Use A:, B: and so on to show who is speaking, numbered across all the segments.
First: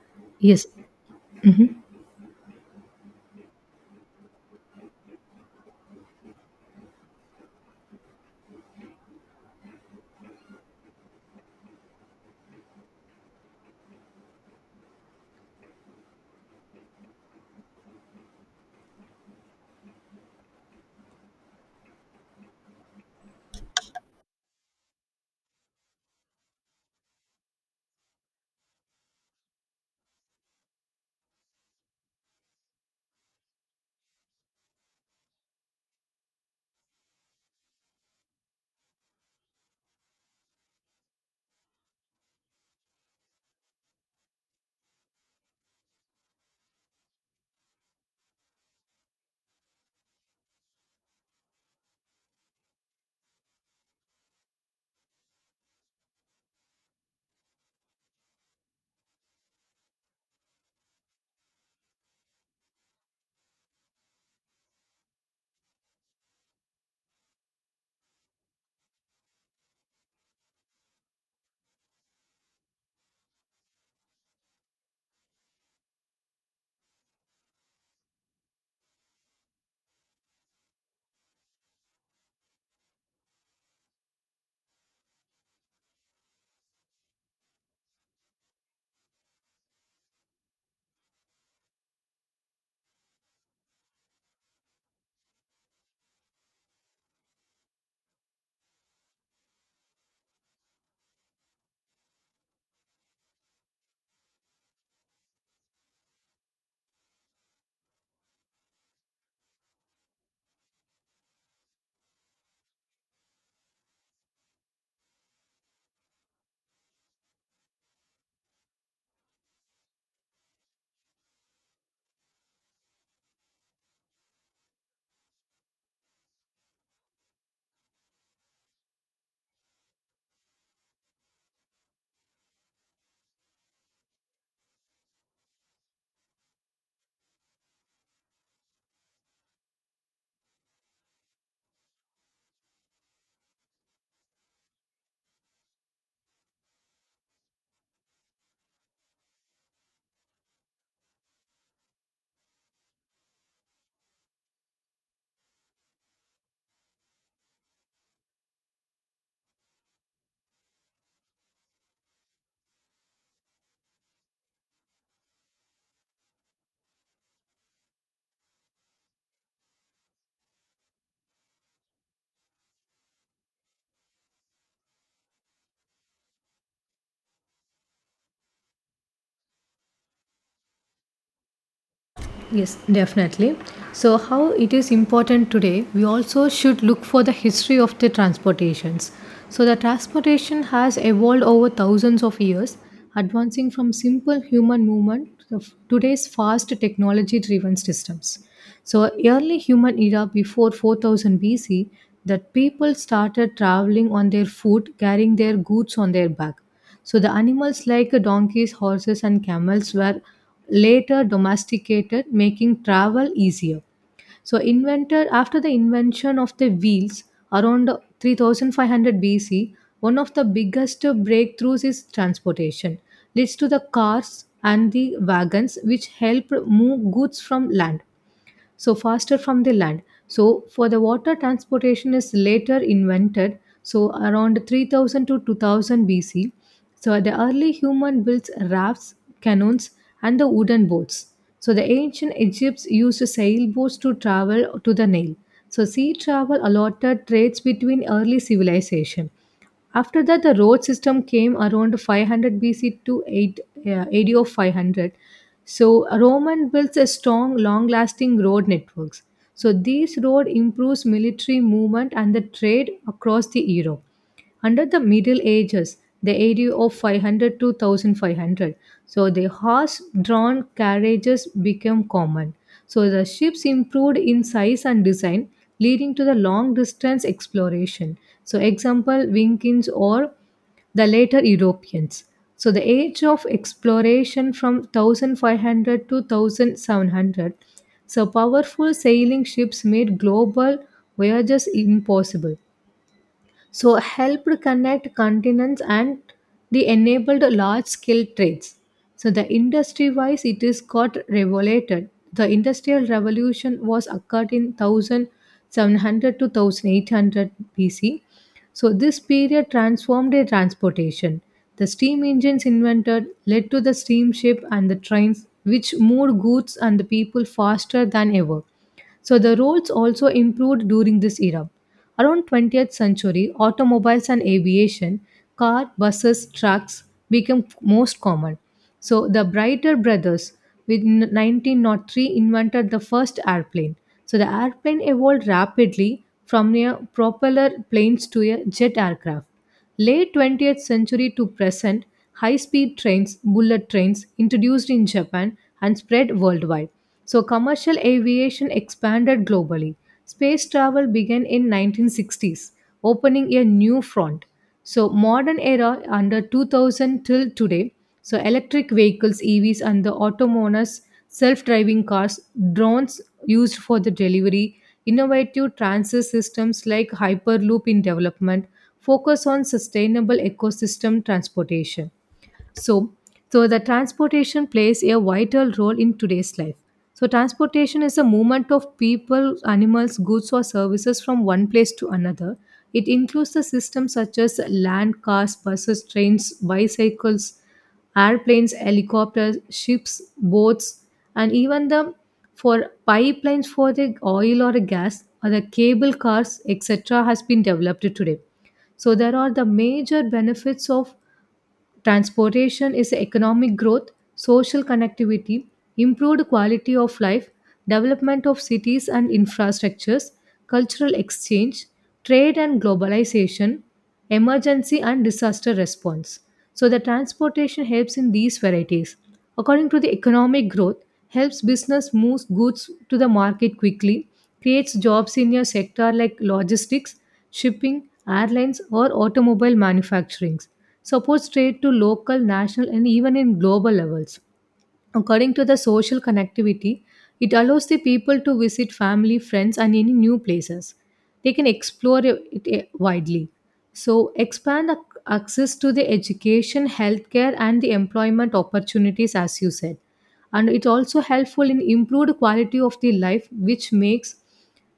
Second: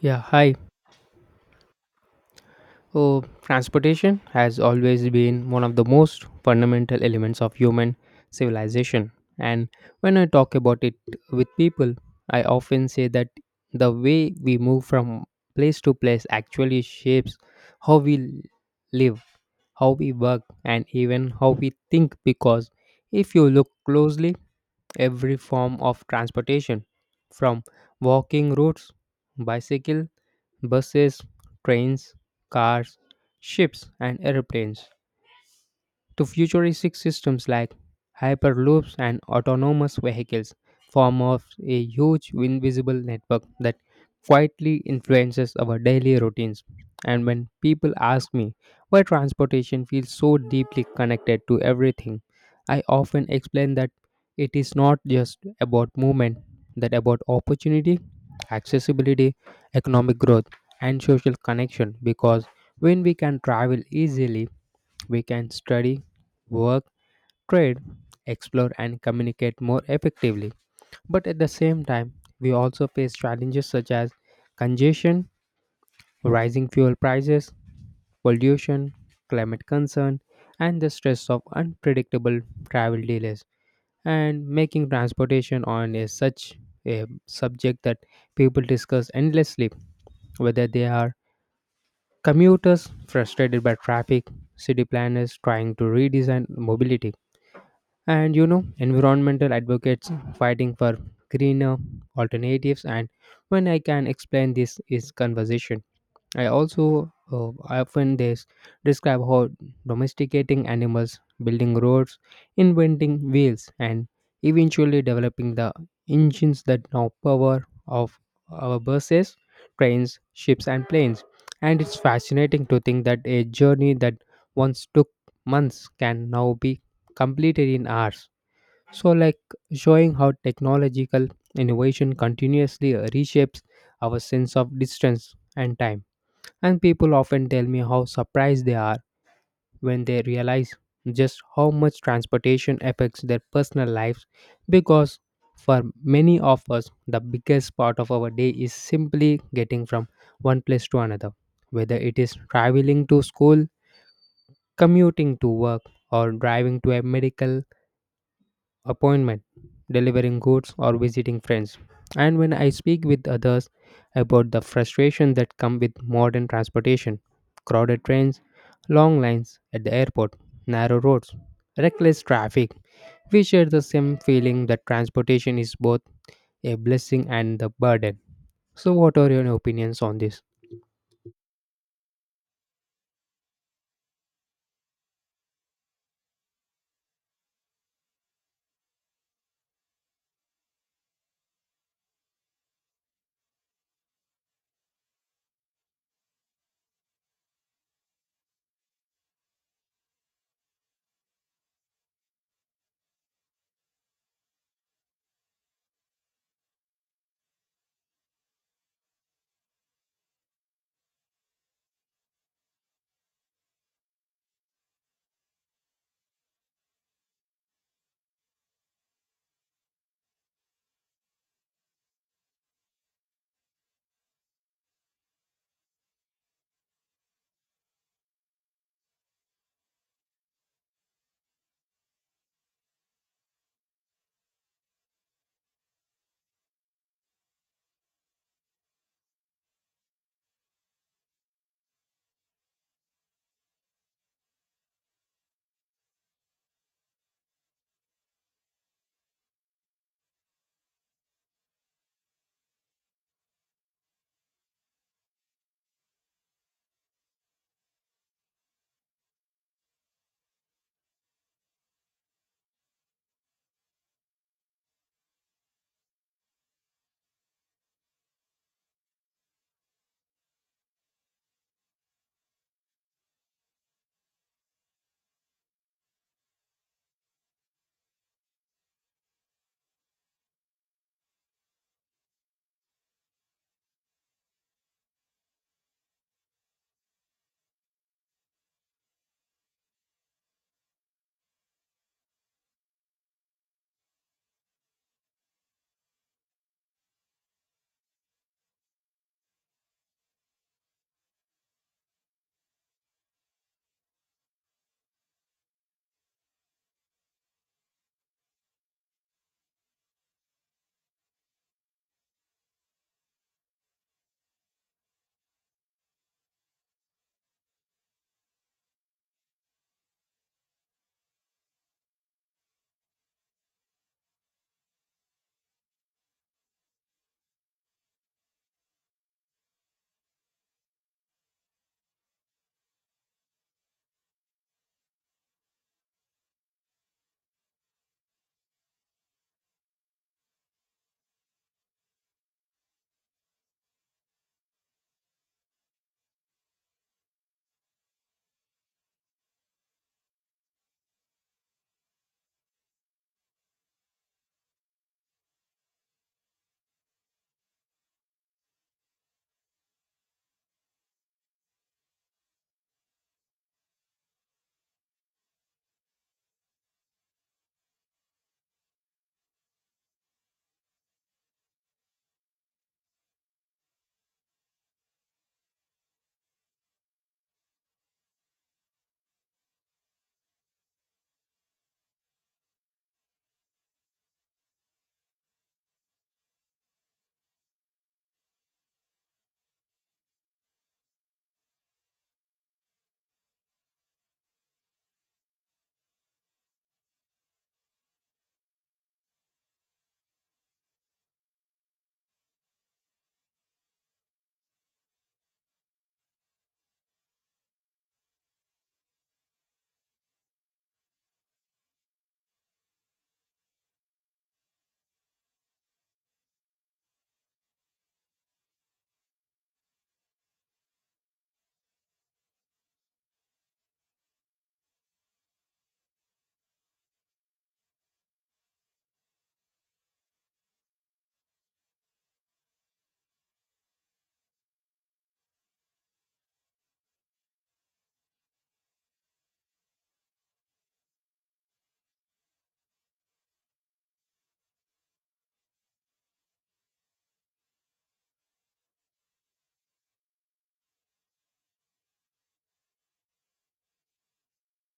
A: Yeah, hi.
B: Yes. Mhm.
A: Oh, transportation has always been one of the most fundamental elements of human civilization. And when I talk about it with people, I often say that the way we move from place to place actually shapes how we live, how we work, and even how we think. Because if you look closely, every form of transportation, from walking routes, bicycle, buses, trains, cars, ships, and airplanes, to futuristic systems like hyperloops and autonomous vehicles form of a huge invisible network that quietly influences our daily routines. And when people ask me why transportation feels so deeply connected to everything, I often explain that it is not just about movement, that about opportunity, accessibility, economic growth, and social connection. Because when we can travel easily, we can study, work, trade, explore, and communicate more effectively. But at the same time, we also face challenges such as congestion, rising fuel prices, pollution, climate concern, and the stress of unpredictable travel delays. And making transportation on a such a subject that people discuss endlessly, whether they are commuters frustrated by traffic, city planners trying to redesign mobility. And environmental advocates fighting for greener alternatives. And when I can explain this is conversation. I also often describe how domesticating animals, building roads, inventing wheels, and eventually developing the engines that now power of our buses, trains, ships, and planes. And it's fascinating to think that a journey that once took months can now be completed in hours. So, like showing how technological innovation continuously reshapes our sense of distance and time. And people often tell me how surprised they are when they realize just how much transportation affects their personal lives because for many of us, the biggest part of our day is simply getting from one place to another. Whether it is traveling to school, commuting to work, or driving to a medical appointment, delivering goods, or visiting friends. And when I speak with others about the frustration that come with modern transportation, crowded trains, long lines at the airport, narrow roads, reckless traffic, we share the same feeling that transportation is both a blessing and the burden. So, what are your opinions on this?
B: Yes, definitely. So, how it is important today, we also should look for the history of the transportations. So, the transportation has evolved over thousands of years, advancing from simple human movement to today's fast technology driven systems. So, early human era before 4000 BC, that people started traveling on their foot, carrying their goods on their back. So the animals like donkeys, horses, and camels were later domesticated, making travel easier. So invented after the invention of the wheels around 3500 BC, one of the biggest breakthroughs is transportation. Leads to the cars and the wagons which help move goods from land so faster from the land. So for the water transportation is later invented, so around 3000 to 2000 BC. So the early human built rafts, canoes, and the wooden boats. So the ancient Egypts used sailboats to travel to the Nile. So sea travel allotted trades between early civilization. After that, the road system came around 500 BC to 8, AD of 500. So Roman builds a strong, long-lasting road networks. So these road improves military movement and the trade across the Europe. Under the Middle Ages, the area of 500 to 1500, so the horse-drawn carriages became common. So the ships improved in size and design, leading to the long-distance exploration. So example, Vikings or the later Europeans. So the age of exploration from 1500 to 1700, so powerful sailing ships made global voyages impossible, so helped connect continents and they enabled large scale trades. So the industry wise it is got regulated, the industrial revolution was occurred in 1700 to 1800 BC. So this period transformed their transportation. The steam engines invented led to the steamship and the trains which moved goods and the people faster than ever. So the roads also improved during this era. Around 20th century, automobiles and aviation, car, buses, trucks became most common. So the Brighter brothers with 1903 invented the first airplane. So the airplane evolved rapidly from a propeller planes to a jet aircraft. Late 20th century to present, high speed trains, bullet trains, introduced in Japan and spread worldwide. So, commercial aviation expanded globally. Space travel began in 1960s, opening a new front. So, modern era under 2000 till today. So, electric vehicles, EVs, and the autonomous self-driving cars, drones used for the delivery, innovative transit systems like Hyperloop in development, focus on sustainable ecosystem transportation. So, so the transportation plays a vital role in today's life. So transportation is a movement of people, animals, goods or services from one place to another. It includes the systems such as land cars, buses, trains, bicycles, airplanes, helicopters, ships, boats, and even the for pipelines for the oil or the gas or the cable cars, etc., has been developed today. So there are the major benefits of transportation is economic growth, social connectivity, improved quality of life, development of cities and infrastructures, cultural exchange, trade and globalization, emergency and disaster response. So the transportation helps in these varieties. According to the economic growth, helps business move goods to the market quickly, creates jobs in a sector like logistics, shipping, airlines, or automobile manufacturing, supports trade to local, national, and even in global levels. According to the social connectivity, it allows the people to visit family, friends, and any new places. They can explore it widely. So, expand access to the education, healthcare, and the employment opportunities, as you said. And it's also helpful in improved quality of the life which makes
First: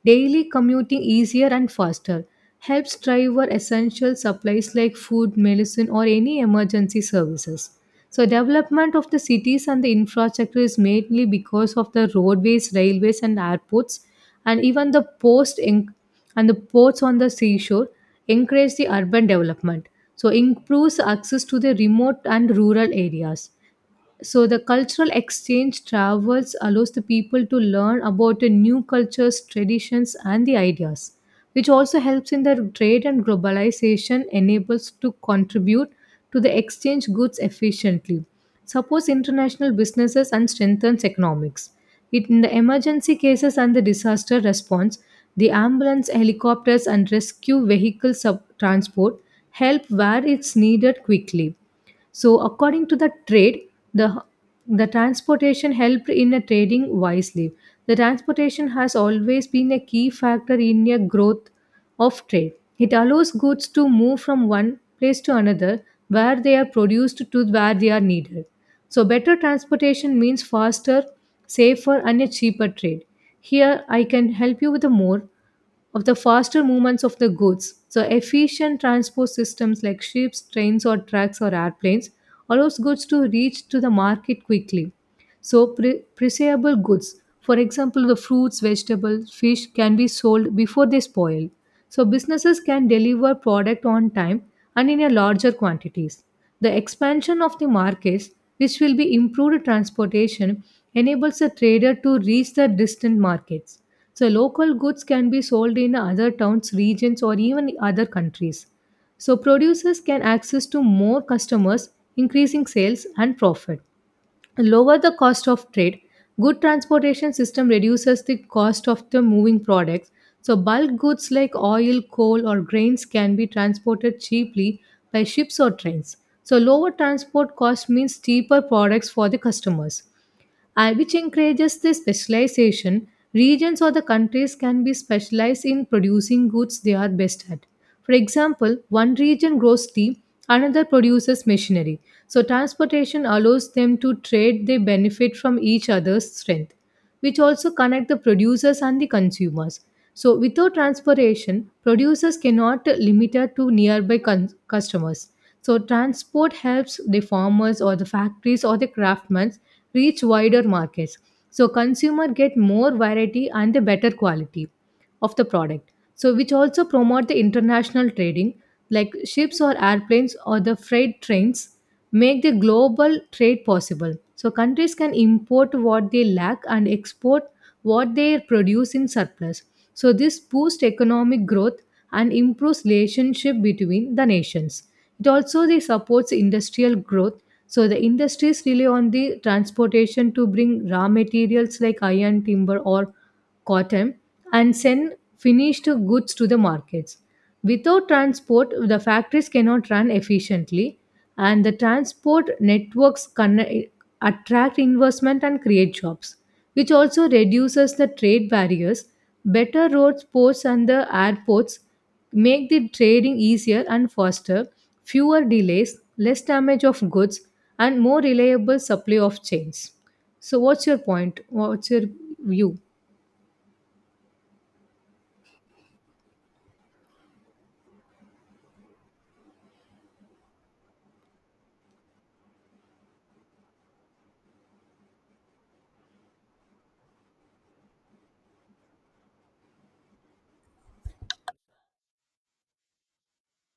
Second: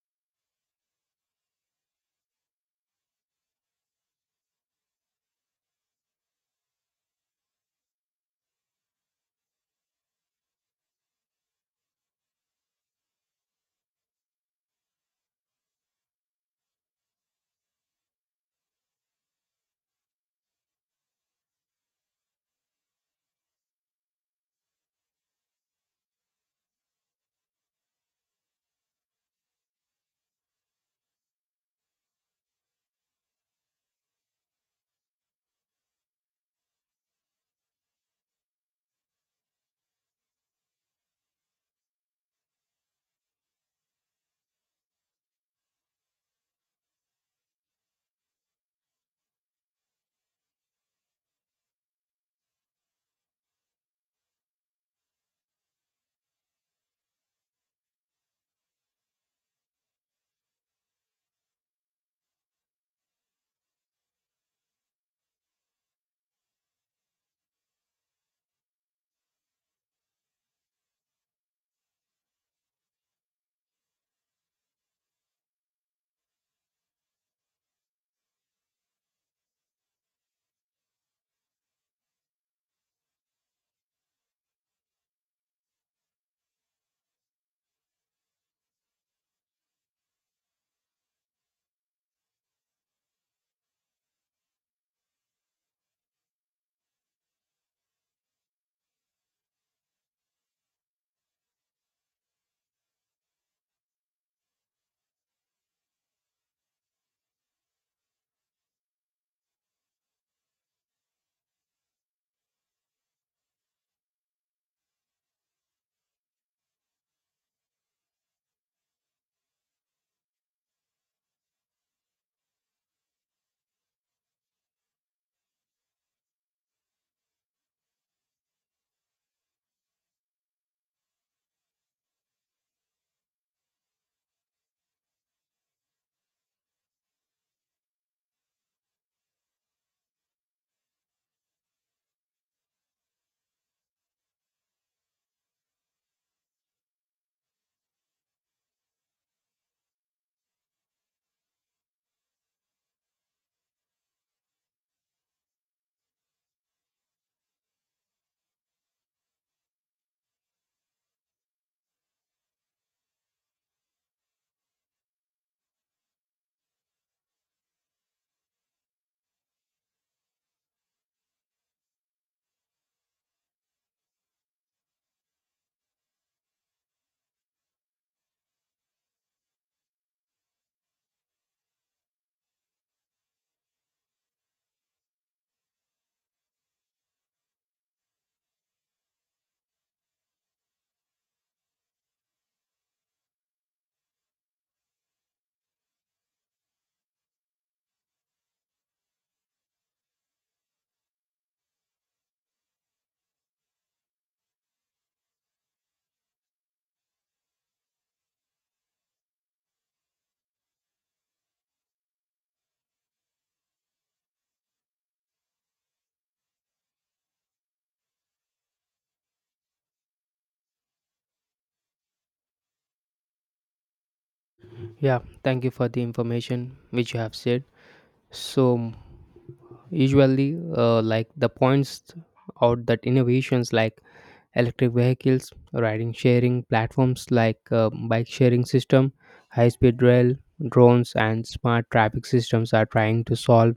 B: daily commuting easier and faster, helps driver essential supplies like food, medicine or any emergency services. So development of the cities and the infrastructure is mainly because of the roadways, railways and airports, and even the and the ports on the seashore encourage the urban development. So improves access to the remote and rural areas. So the cultural exchange travels allows the people to learn about the new cultures, traditions and the ideas, which also helps in the trade and globalization, enables to contribute to the exchange goods efficiently, supports international businesses and strengthens economics. It, in the emergency cases and the disaster response, the ambulance, helicopters and rescue vehicle transport help where it's needed quickly. So, according to the trade, the the transportation helped in a trading wisely. The transportation has always been a key factor in a growth of trade. It allows goods to move from one place to another, where they are produced to where they are needed. So, better transportation means faster, safer, and a cheaper trade. Here, I can help you with a more of the faster movements of the goods. So efficient transport systems like ships, trains or trucks or airplanes allows goods to reach to the market quickly. So, perishable goods, for example, the fruits, vegetables, fish, can be sold before they spoil. So, businesses can deliver product on time and in a larger quantities. The expansion of the markets, which will be improved transportation, enables the trader to reach the distant markets. So, local goods can be sold in other towns, regions, or even other countries. So, producers can access to more customers, increasing sales and profit, lower the cost of trade. Good transportation system reduces the cost of the moving products. So bulk goods like oil, coal or grains can be transported cheaply by ships or trains. So lower transport cost means cheaper products for the customers, which encourages the specialization. Regions or the countries can be specialized in producing goods they are best at. For example, one region grows tea, another produces machinery. So, transportation allows them to trade, they benefit from each other's strength, which also connect the producers and the consumers. So, without transportation, producers cannot limit it to nearby customers. So, transport helps the farmers or the factories or the craftsmen reach wider markets. So, consumer get more variety and the better quality of the product, so which also promote the international trading like ships or airplanes or the freight trains make the global trade possible. So countries can import what they lack and export what they produce in surplus. So this boosts economic growth and improves relationship between the nations. It also they supports industrial growth. So the industries rely on the transportation to bring raw materials like iron, timber or cotton, and send finished goods to the markets. Without transport, the factories cannot run efficiently, and the transport networks attract investment and create jobs, which also reduces the trade barriers. Better roads, ports, and the airports make the trading easier and faster, fewer delays, less damage of goods, and more reliable supply of chains. So, what's your point? What's your view?
A: Yeah, thank you for the information which you have said. So, usually, like the points or that innovations like electric vehicles, riding sharing platforms like bike sharing system, high speed rail, drones and smart traffic systems are trying to solve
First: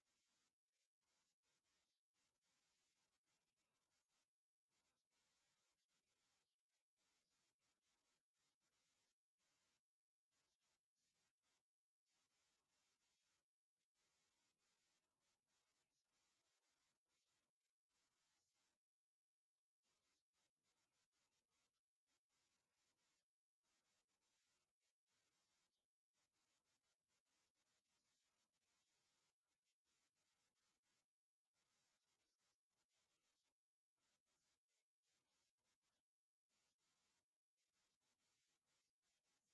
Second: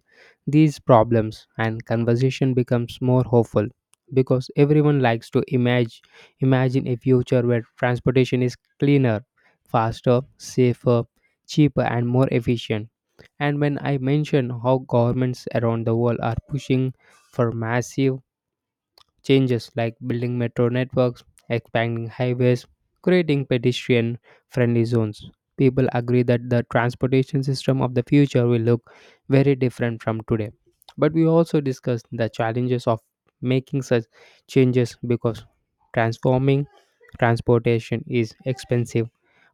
A: these problems and conversation becomes more hopeful because everyone likes to imagine a future where transportation is cleaner, faster, safer, cheaper and more efficient. And when I mention how governments around the world are pushing for massive changes like building metro networks, expanding highways, creating pedestrian friendly zones. People agree that the transportation system of the future will look very different from today. But we also discussed the challenges of making such changes because transforming transportation is expensive,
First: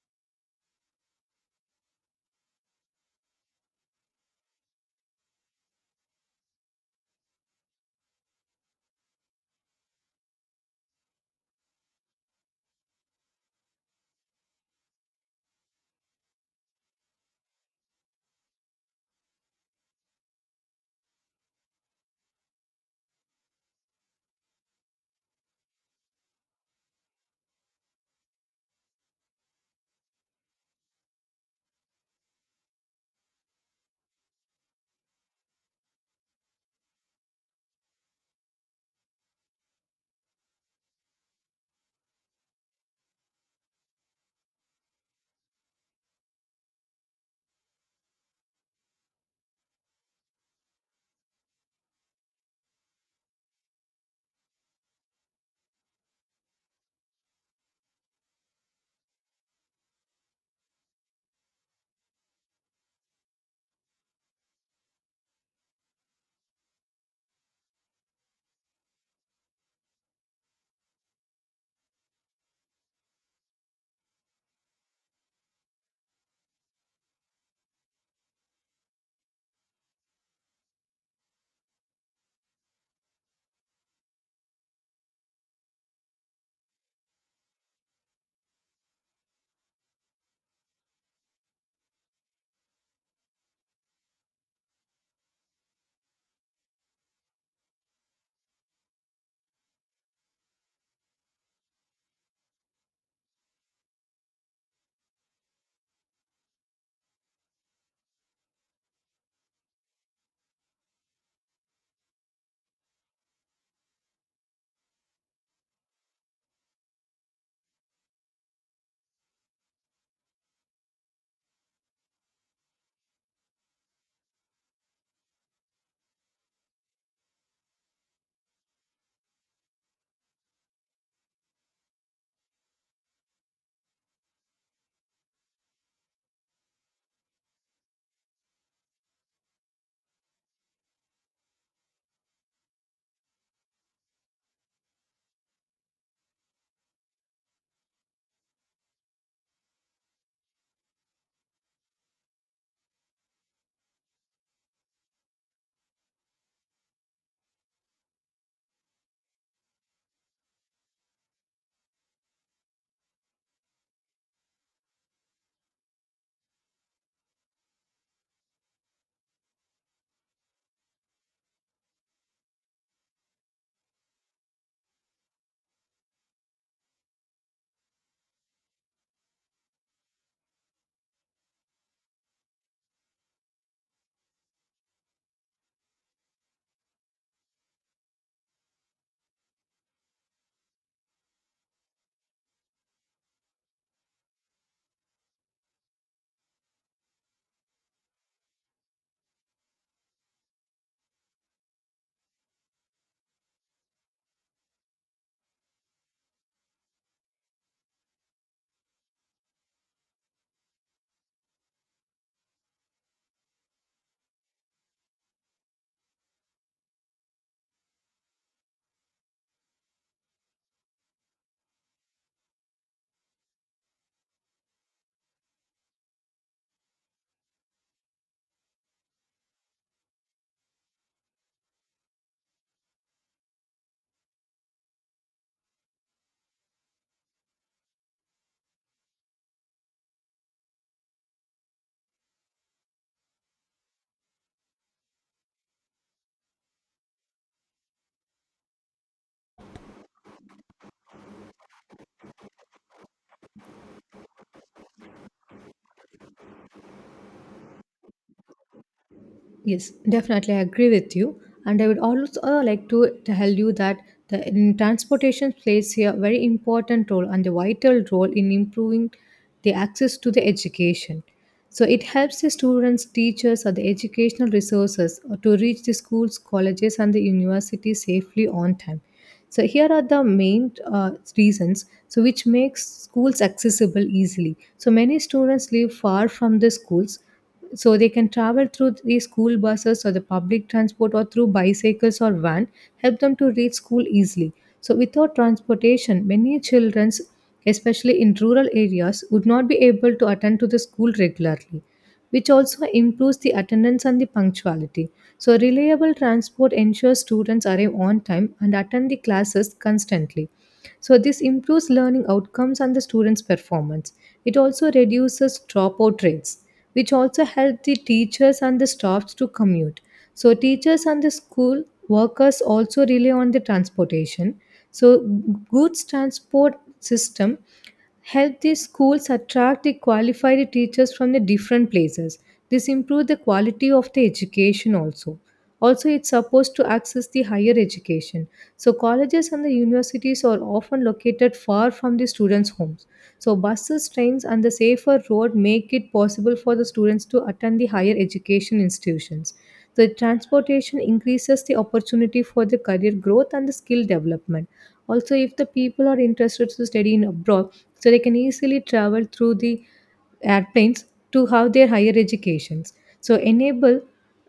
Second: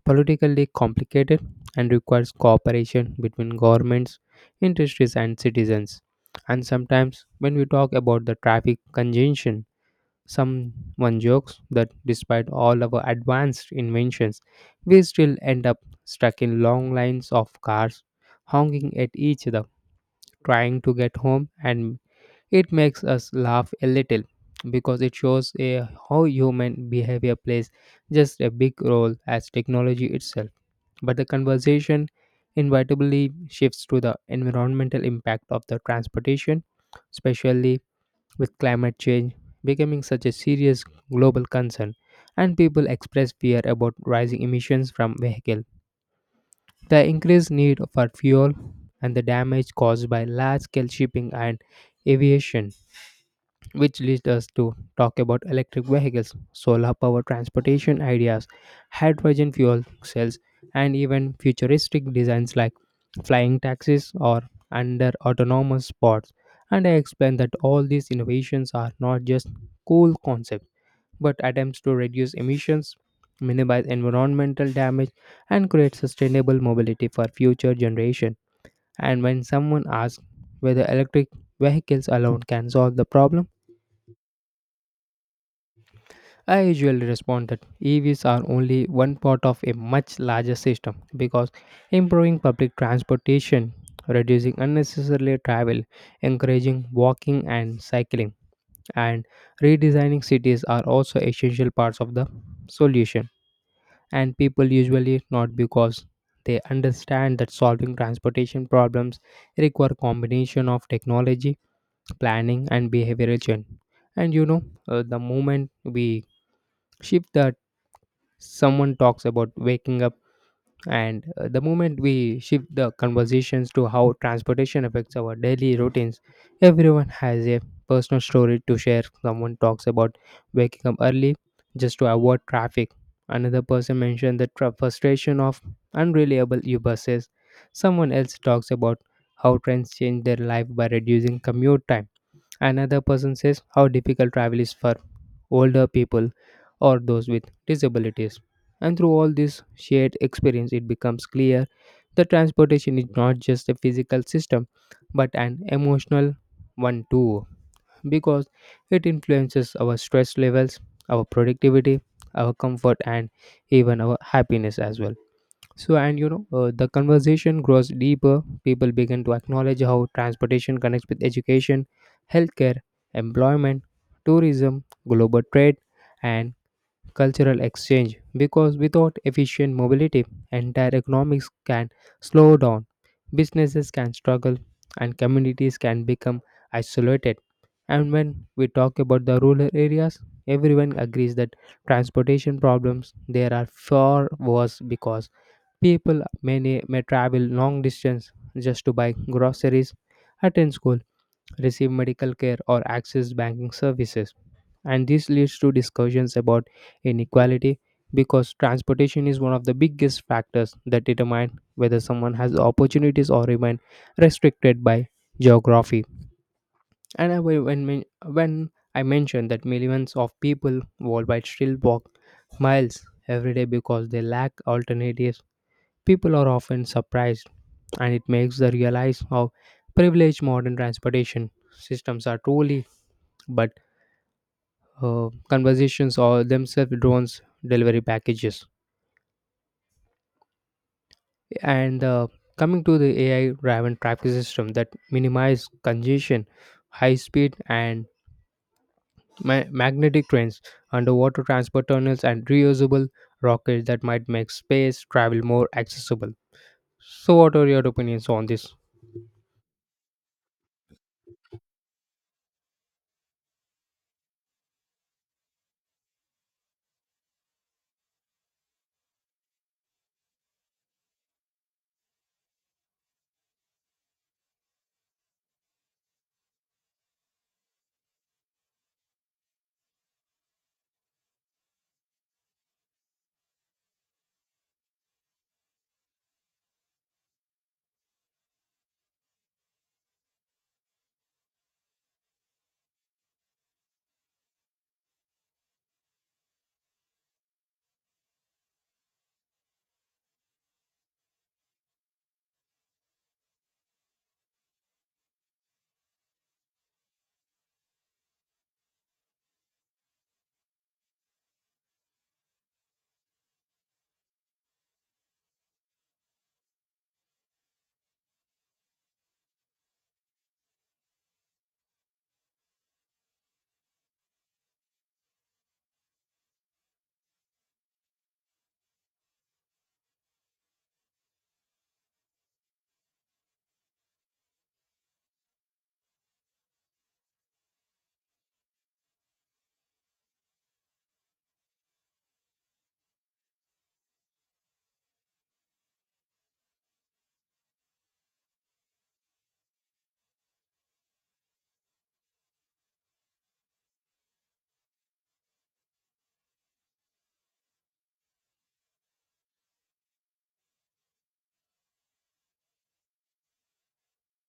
A: politically complicated, and requires cooperation between governments, industries, and citizens. And sometimes, when we talk about the traffic congestion, someone jokes that despite all our advanced inventions, we still end up stuck in long lines of cars, honking at each other, trying to get home, and it makes us laugh a little because it shows a, how human behavior plays just a big role as technology itself. But the conversation inevitably shifts to the environmental impact of the transportation, especially with climate change becoming such a serious global concern and people express fear about rising emissions from vehicles. The increased need for fuel and the damage caused by large scale shipping and aviation which leads us to talk about electric vehicles, solar power transportation ideas, hydrogen fuel cells, and even futuristic designs like flying taxis or under autonomous pods. And I explained that all these innovations are not just cool concepts, but attempts to reduce emissions, minimize environmental damage, and create sustainable mobility for future generations. And when someone asks whether electric vehicles alone can solve the problem, I usually respond that EVs are only one part of a much larger system because improving public transportation, reducing unnecessary travel, encouraging walking and cycling, and redesigning cities are also essential parts of the solution. And people usually not because they understand that solving transportation problems require combination of technology, planning, and behavioral change. And the moment we shift the someone talks about waking up, and the moment we shift the conversations to how transportation affects our daily routines, everyone has a personal story to share. Someone talks about waking up early just to avoid traffic. Another person mentioned the frustration of unreliable u buses. Someone else talks about how trains change their life by reducing commute time. Another person says how difficult travel is for older people, or those with disabilities. And through all this shared experience, it becomes clear that transportation is not just a physical system but an emotional one too, because it influences our stress levels, our productivity, our comfort, and even our happiness as well. So, and the conversation grows deeper. People begin to acknowledge how transportation connects with education, healthcare, employment, tourism, global trade, and cultural exchange. Because without efficient mobility, entire economics can slow down, businesses can struggle, and communities can become isolated. And when we talk about the rural areas, everyone agrees that transportation problems there are far worse because people may travel long distance just to buy groceries, attend school, receive medical care, or access banking services. And this leads to discussions about inequality because transportation is one of the biggest factors that determine whether someone has opportunities or remain restricted by geography. And I, will- when, men- when I mentioned that millions of people worldwide still walk miles every day because they lack alternatives, people are often surprised, and it makes them realize how privileged modern transportation systems are truly. But conversations or themselves drones delivery packages and coming to the AI driven traffic system that minimize congestion, high speed and magnetic trains, underwater transport tunnels, and reusable rockets that might make space travel more accessible. So, what are your opinions on this?
B: Yes, definitely, I agree with you. And I would also like to tell you that the in transportation plays a very important role and a vital role in improving the access to the education. So it helps the students, teachers, or the educational resources to reach the schools, colleges, and the universities safely on time. So here are the main reasons, so which makes schools accessible easily. So many students live far from the schools, so they can travel through the school buses or the public transport or through bicycles or van help them to reach school easily. So without transportation, many children, especially in rural areas, would not be able to attend to the school regularly, which also improves the attendance and the punctuality. So, reliable transport ensures students arrive on time and attend the classes constantly. So, this improves learning outcomes and the students' performance. It also reduces dropout rates, which also help the teachers and the staffs to commute. So, teachers and the school workers also rely on the transportation. So, goods transport system help these schools attract the qualified teachers from the different places. This improves the quality of the education also. Also, it's supposed to access the higher education. So colleges and the universities are often located far from the students' homes. So, buses, trains, and the safer road make it possible for the students to attend the higher education institutions. The transportation increases the opportunity for the career growth and the skill development. Also, if the people are interested to study in abroad, so they can easily travel through the airplanes to have their higher educations. So, enable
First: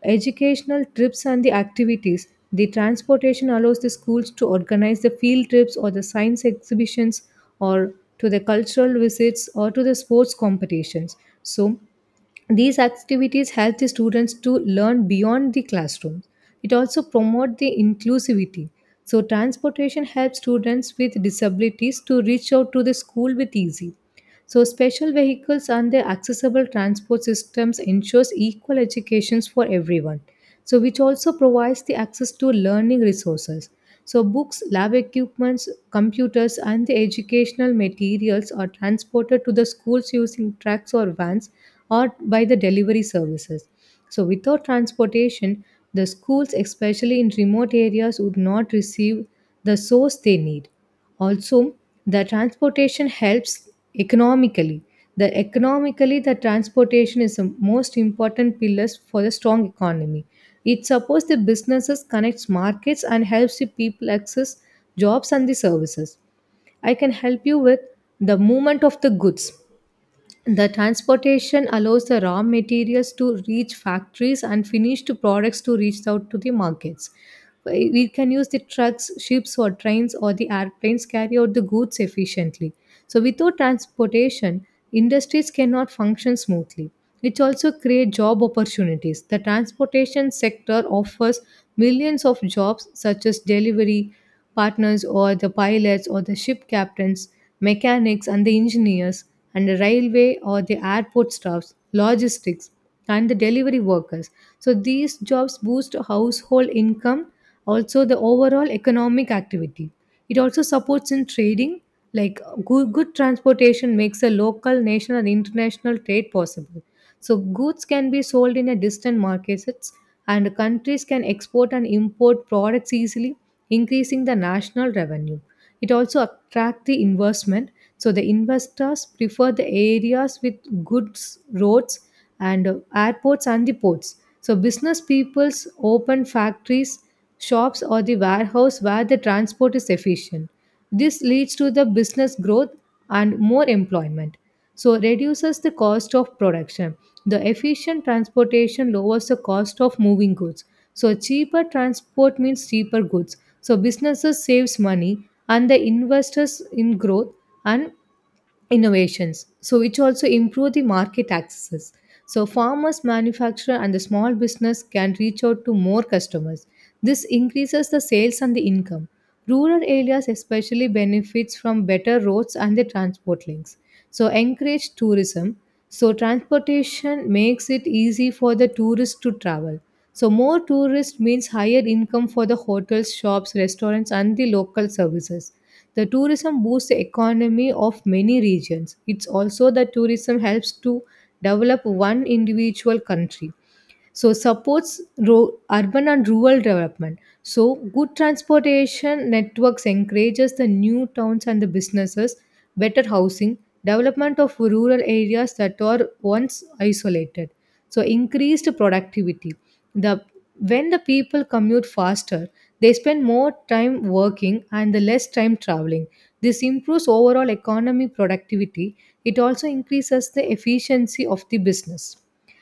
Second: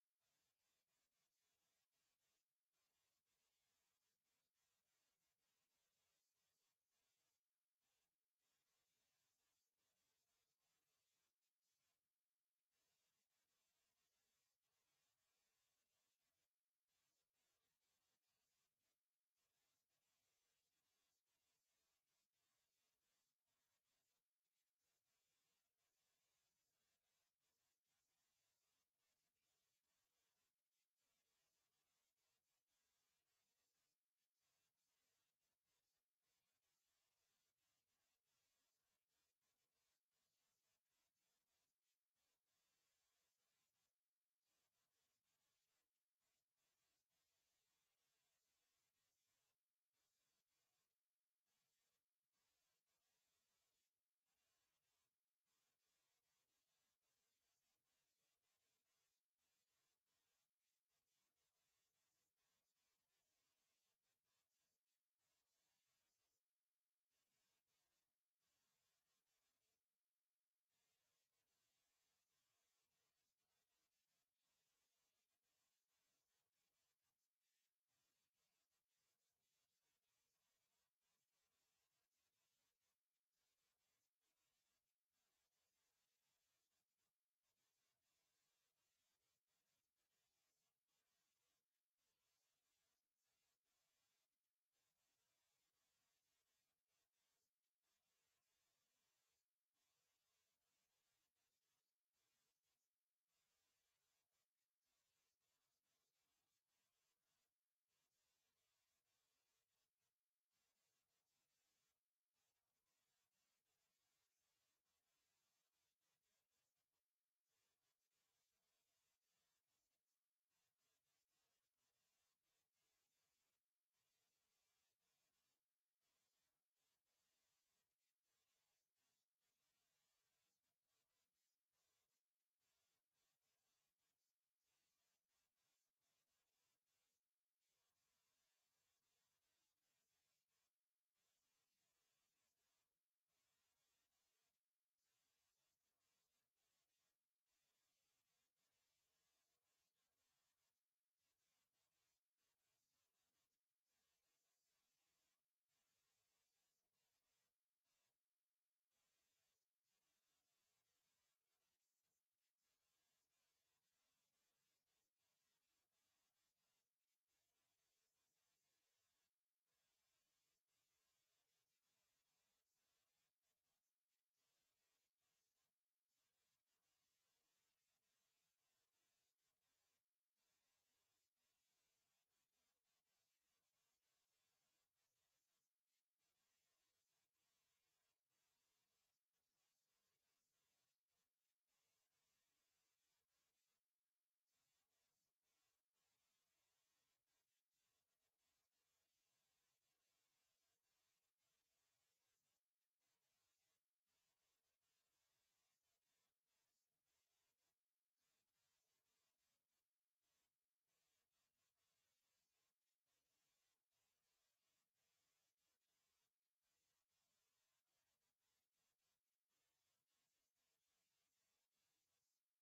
B: educational trips and the activities. The transportation allows the schools to organize the field trips or the science exhibitions or to the cultural visits or to the sports competitions. So these activities help the students to learn beyond the classroom. It also promotes the inclusivity. So transportation helps students with disabilities to reach out to the school with easy. So special vehicles and their accessible transport systems ensures equal educations for everyone. So which also provides the access to learning resources. So books, lab equipments, computers and the educational materials are transported to the schools using trucks or vans or by the delivery services. So without transportation, the schools especially in remote areas would not receive the source they need. Also, the transportation helps economically. The economically, the transportation is the most important pillars for the strong economy. It supports the businesses, connects markets, and helps the people access jobs and the services. I can help you with the movement of the goods. The transportation allows the raw materials to reach factories and finished products to reach out to the markets. We can use the trucks, ships, or trains, or the airplanes carry out the goods efficiently. So, without transportation, industries cannot function smoothly. It also creates job opportunities. The transportation sector offers millions of jobs, such as delivery, partners or the pilots or the ship captains, mechanics and the engineers, and the railway or the airport staffs, logistics, and the delivery workers. So these jobs boost household income, also the overall economic activity. It also supports in trading, like good transportation makes a local, national, and international trade possible. So goods can be sold in a distant markets and countries can export and import products easily, increasing the national revenue. It also attracts the investment. So the investors prefer the areas with goods roads and airports and the ports. So business peoples open factories, shops or the warehouse where the transport is efficient. This leads to the business growth and more employment, so reduces the cost of production. The efficient transportation lowers the cost of moving goods, so cheaper transport means cheaper goods, so businesses saves money and the investors in growth and innovations, so which also improve the market accesses. So farmers manufacturer and the small business can reach out to more customers. This increases the sales and the income. Rural areas especially benefits from better roads and the transport links, so encourage tourism. So transportation makes it easy for the tourists to travel, so more tourists means higher income for the hotels, shops, restaurants, and the local services. The tourism boosts the economy of many regions. It's also that tourism helps to develop one individual country, so supports urban and rural development. So good transportation networks encourages the new towns and the businesses, better housing, development of rural areas that were once isolated, so increased productivity. The When the people commute faster, they spend more time working and the less time traveling. This improves overall economy productivity. It also increases the efficiency of the business.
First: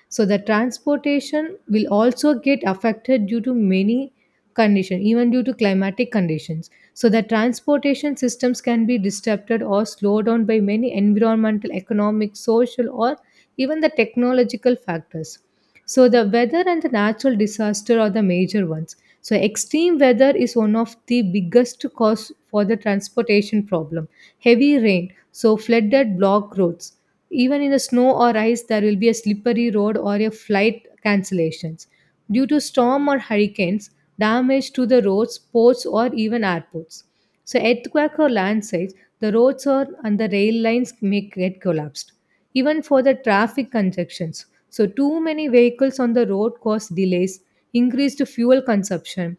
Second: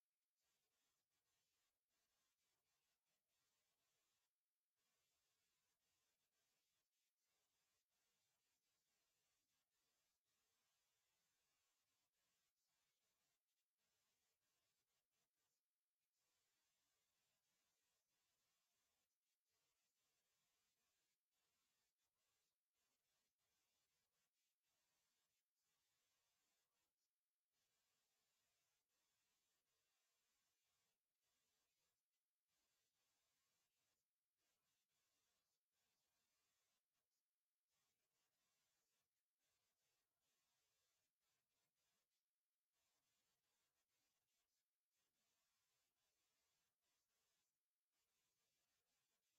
B: So the transportation will also get affected due to many conditions, even due to climatic conditions. So the transportation systems can be disrupted or slowed down by many environmental, economic, social, or even the technological factors. So the weather and the natural disaster are the major ones. So extreme weather is one of the biggest cause for the transportation problem. Heavy rain, so flooded block roads. Even in the snow or ice, there will be a slippery road or a flight cancellations. Due to storm or hurricanes, damage to the roads, ports, or even airports. So, earthquake or landslides, the roads or and the rail lines may get collapsed. Even for the traffic congestions, so too many vehicles on the road cause delays, increased fuel consumption,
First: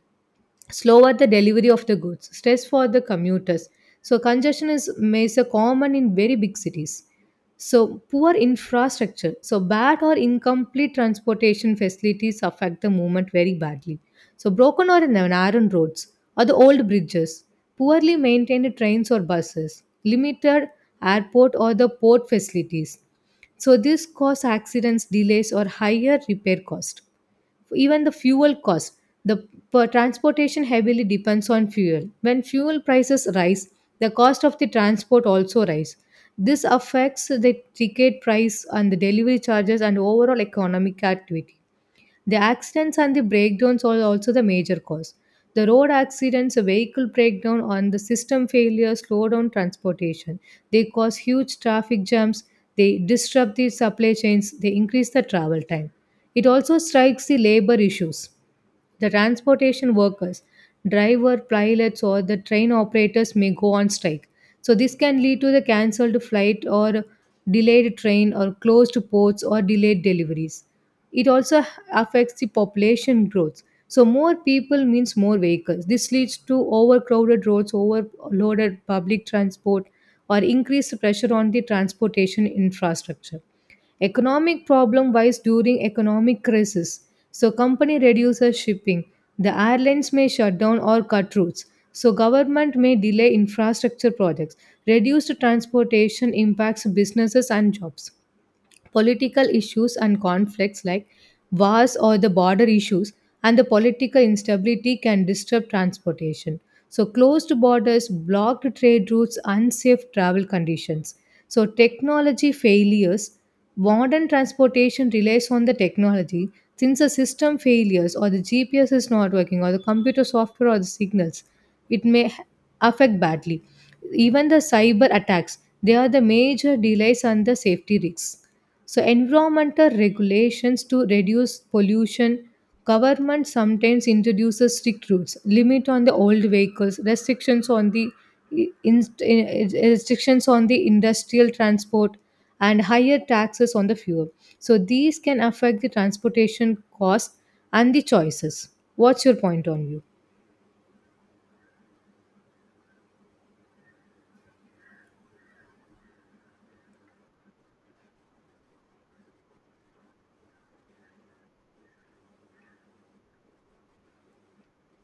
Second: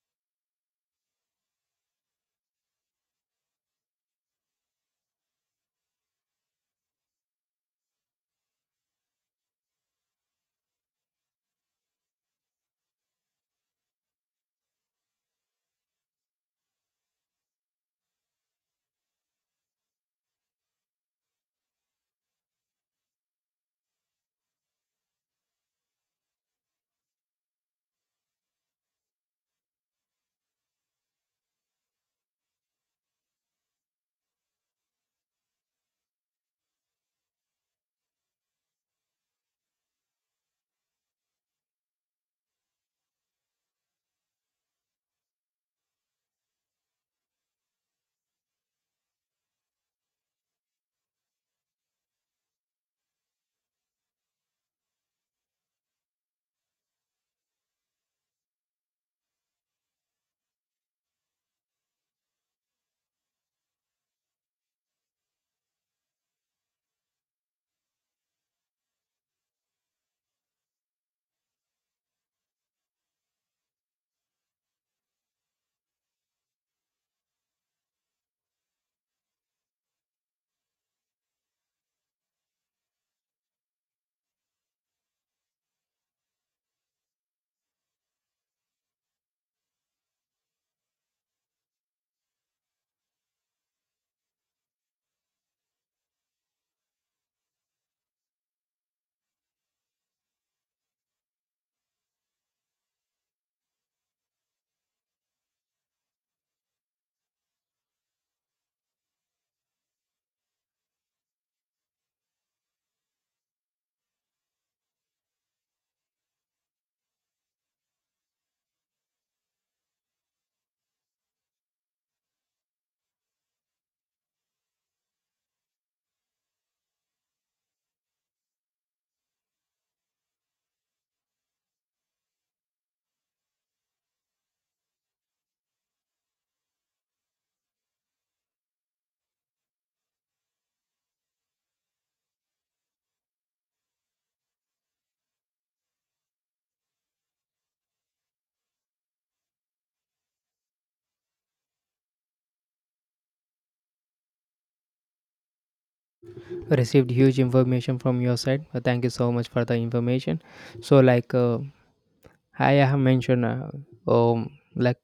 B: slower the delivery of the goods, stress for the commuters. So congestion is a common in very big cities. So poor infrastructure, so bad or incomplete transportation facilities affect the movement very badly. So broken or narrow roads or the old bridges, poorly maintained trains or buses, limited airport or the port facilities. So this cause accidents, delays or higher repair cost, even the fuel cost. The Per transportation heavily depends on fuel. When fuel prices rise, the cost of the transport also rise. This affects the ticket price and the delivery charges and overall economic activity. The accidents and the breakdowns are also the major cause. The road accidents, a vehicle breakdown, and the system failure slow down transportation. They cause huge traffic jams, they disrupt the supply chains, they increase the travel time. It also strikes the labor issues. The transportation workers, driver pilots, or the train operators may go on strike. So, this can lead to the cancelled flight or delayed train or closed ports or delayed deliveries. It also affects the population growth. So, more people means more vehicles. This leads to overcrowded roads, overloaded public transport, or increased pressure on the transportation infrastructure. Economic problem rise during economic crisis. So company reduces shipping. The airlines may shut down or cut routes. So government may delay infrastructure projects. Reduced transportation impacts businesses and jobs. Political issues and conflicts, like wars or the border issues and the political instability, can disrupt transportation. So closed borders, blocked trade routes, unsafe travel conditions. So technology failures, modern transportation relies on the technology. Since the system failures or the GPS is not working or the computer software or the signals, it may h- affect badly, even the cyber attacks. They are the major delays and the safety risks. So, environmental regulations to reduce pollution. Government sometimes introduces strict rules, limit on the old vehicles, restrictions on the restrictions on the industrial transport, and higher taxes on the fuel. So these can affect the transportation cost and the choices. What's your point on view?
A: Received huge information from your side. Thank you so much for the information. So, like I have mentioned um like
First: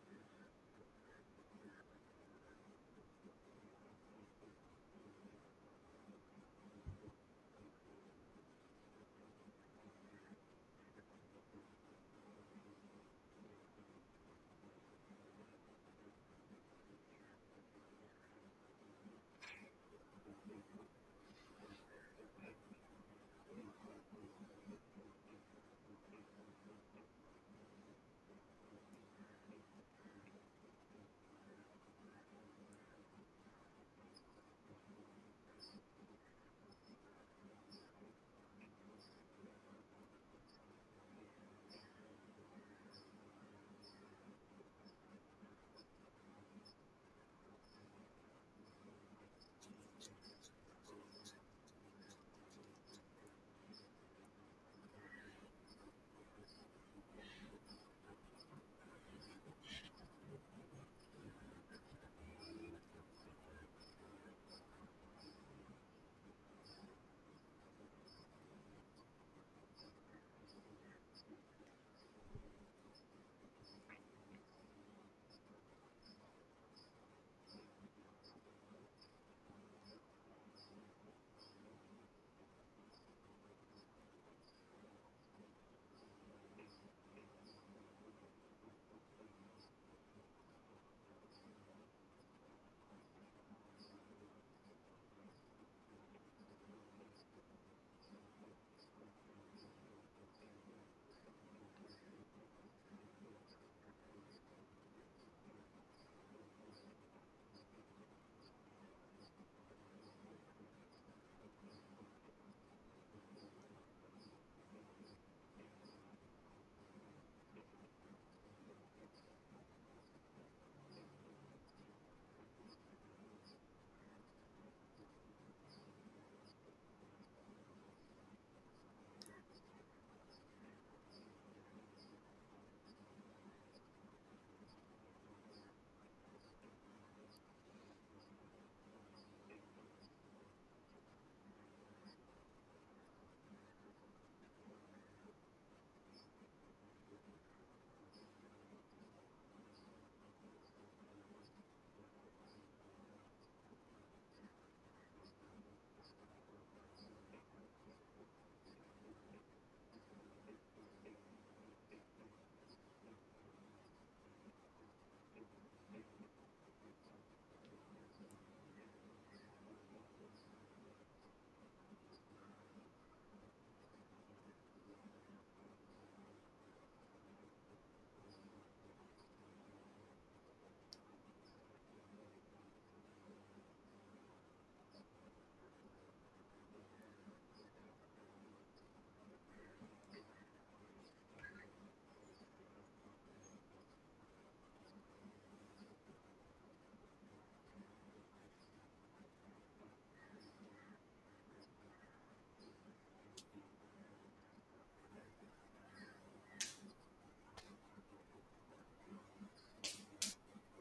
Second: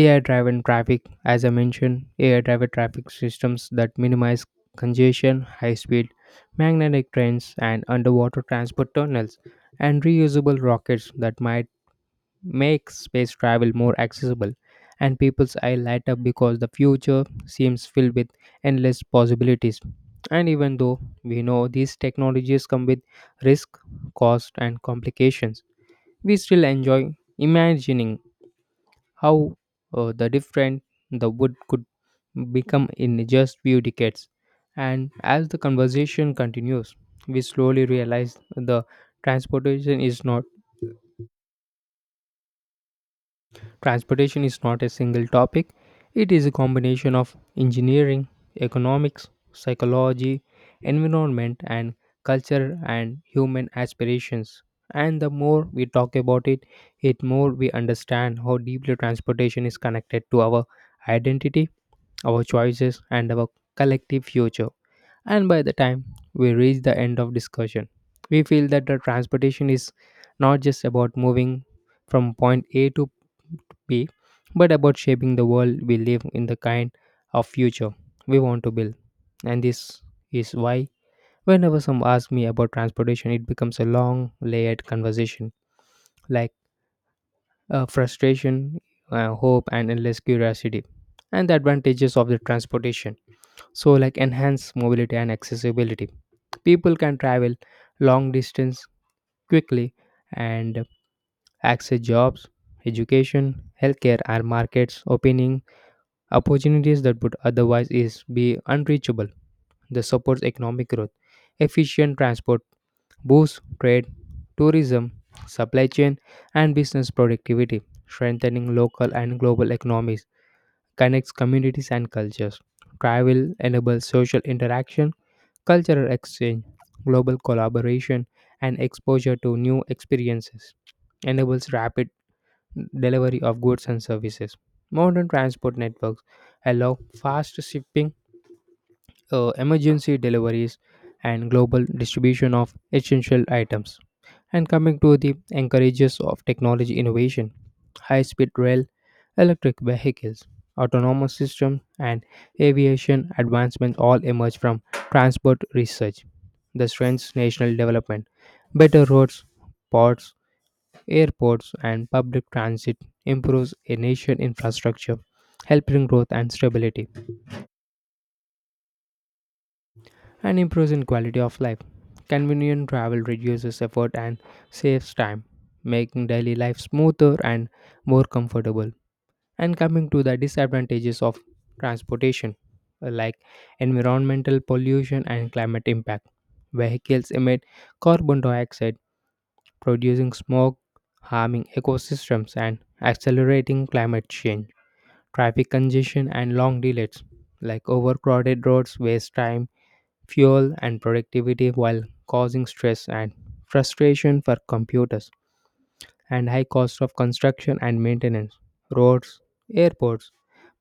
A: AI driven traffic. As I mentioned, AI driven traffic systems that minimize congestion, high speed magnetic trains, and underwater transport tunnels, and reusable rockets that might make space travel more accessible. And people's eye light up because the future seems filled with endless possibilities. And even though we know these technologies come with risk, cost and complications, we still enjoy imagining how the different the wood could become in just few decades. And as the conversation continues, we slowly realize the transportation is not Transportation is not a single topic, it is a combination of engineering, economics, psychology, environment, and culture and human aspirations. And the more we talk about it, it more we understand how deeply transportation is connected to our identity, our choices, and our collective future. And by the time we reach the end of discussion, we feel that the transportation is not just about moving from point A to B, but about shaping the world we live in the kind of future we want to build. And this is why whenever some asks me about transportation, it becomes a long layered conversation like frustration, hope, and endless curiosity, and the advantages of the transportation. So, like enhanced mobility and accessibility. People can travel long distance quickly and access jobs, education, healthcare, and markets, opening opportunities that would otherwise is be unreachable. This supports economic growth. Efficient transport boosts trade, tourism, supply chain, and business productivity, strengthening local and global economies, connects communities and cultures. Travel enables social interaction, cultural exchange, global collaboration, and exposure to new experiences, enables rapid delivery of goods and services. Modern transport networks allow fast shipping, emergency deliveries, and global distribution of essential items. And coming to the encourages of technology innovation, high speed rail, electric vehicles, autonomous systems, and aviation advancements all emerge from transport research. The strengths national development, better roads, ports, airports, and public transit improves a nation infrastructure, helping growth and stability and improves in quality of life. Convenient travel reduces effort and saves time, making daily life smoother and more comfortable. And coming to the disadvantages of transportation, like environmental pollution and climate impact. Vehicles emit carbon dioxide, producing smoke, harming ecosystems, and accelerating climate change. Traffic congestion and long delays, like overcrowded roads, waste time, fuel and productivity while causing stress and frustration for computers, and high cost of construction and maintenance. Roads, airports,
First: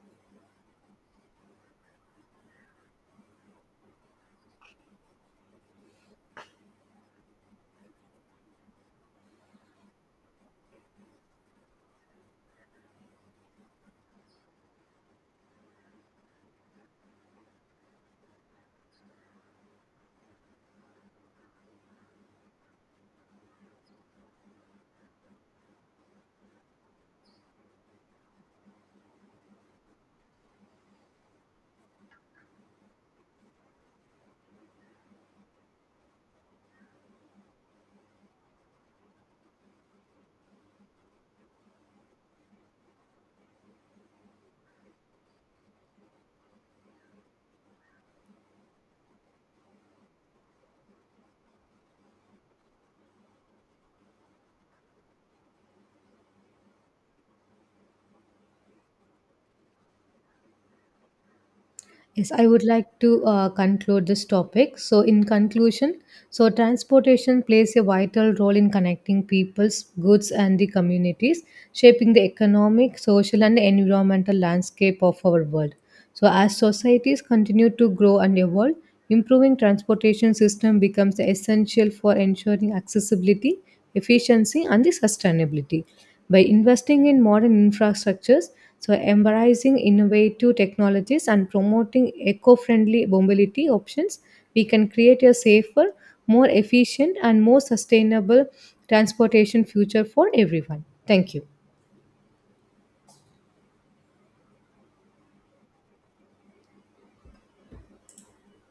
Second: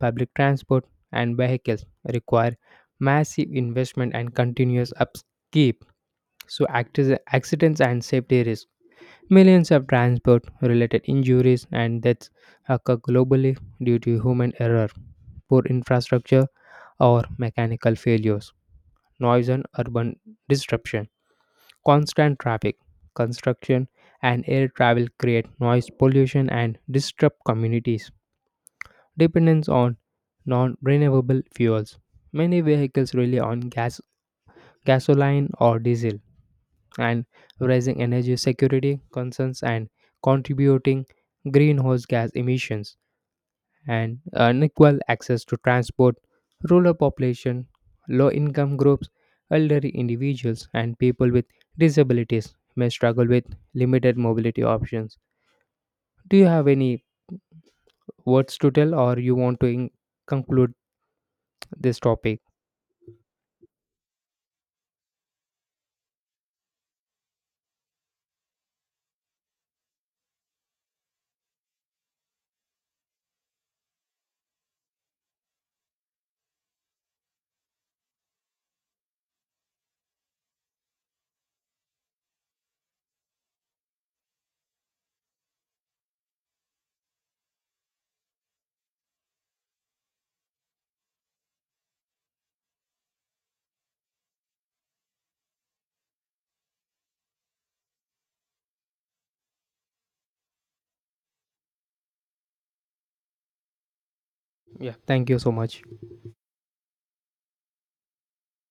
A: public transport, and vehicles require massive investment and continuous upkeep. So accidents and safety risks. Millions of transport related injuries and deaths occur globally due to human error, poor infrastructure, or mechanical failures, noise, and urban disruption. Constant traffic, construction, and air travel create noise pollution and disrupt communities. Dependence on non renewable fuels. Many vehicles rely on gas, gasoline, or diesel, and raising energy security concerns and contributing greenhouse gas emissions, and unequal access to transport, rural population, low income groups, elderly individuals, and people with disabilities may struggle with limited mobility options. Do you have any words to tell, or you want to conclude this
B: Yes,
A: topic?
B: I would like to conclude this topic. So, in conclusion, so transportation plays a vital role in connecting people's goods and the communities, shaping the economic, social, and environmental landscape of our world. So, as societies continue to grow and evolve, improving transportation system becomes essential for ensuring accessibility, efficiency, and the sustainability. By investing in modern infrastructures, so embracing innovative technologies and promoting eco-friendly mobility options, we can create a safer, more efficient and more sustainable transportation future for everyone. Thank you.
A: Yeah, thank you so much.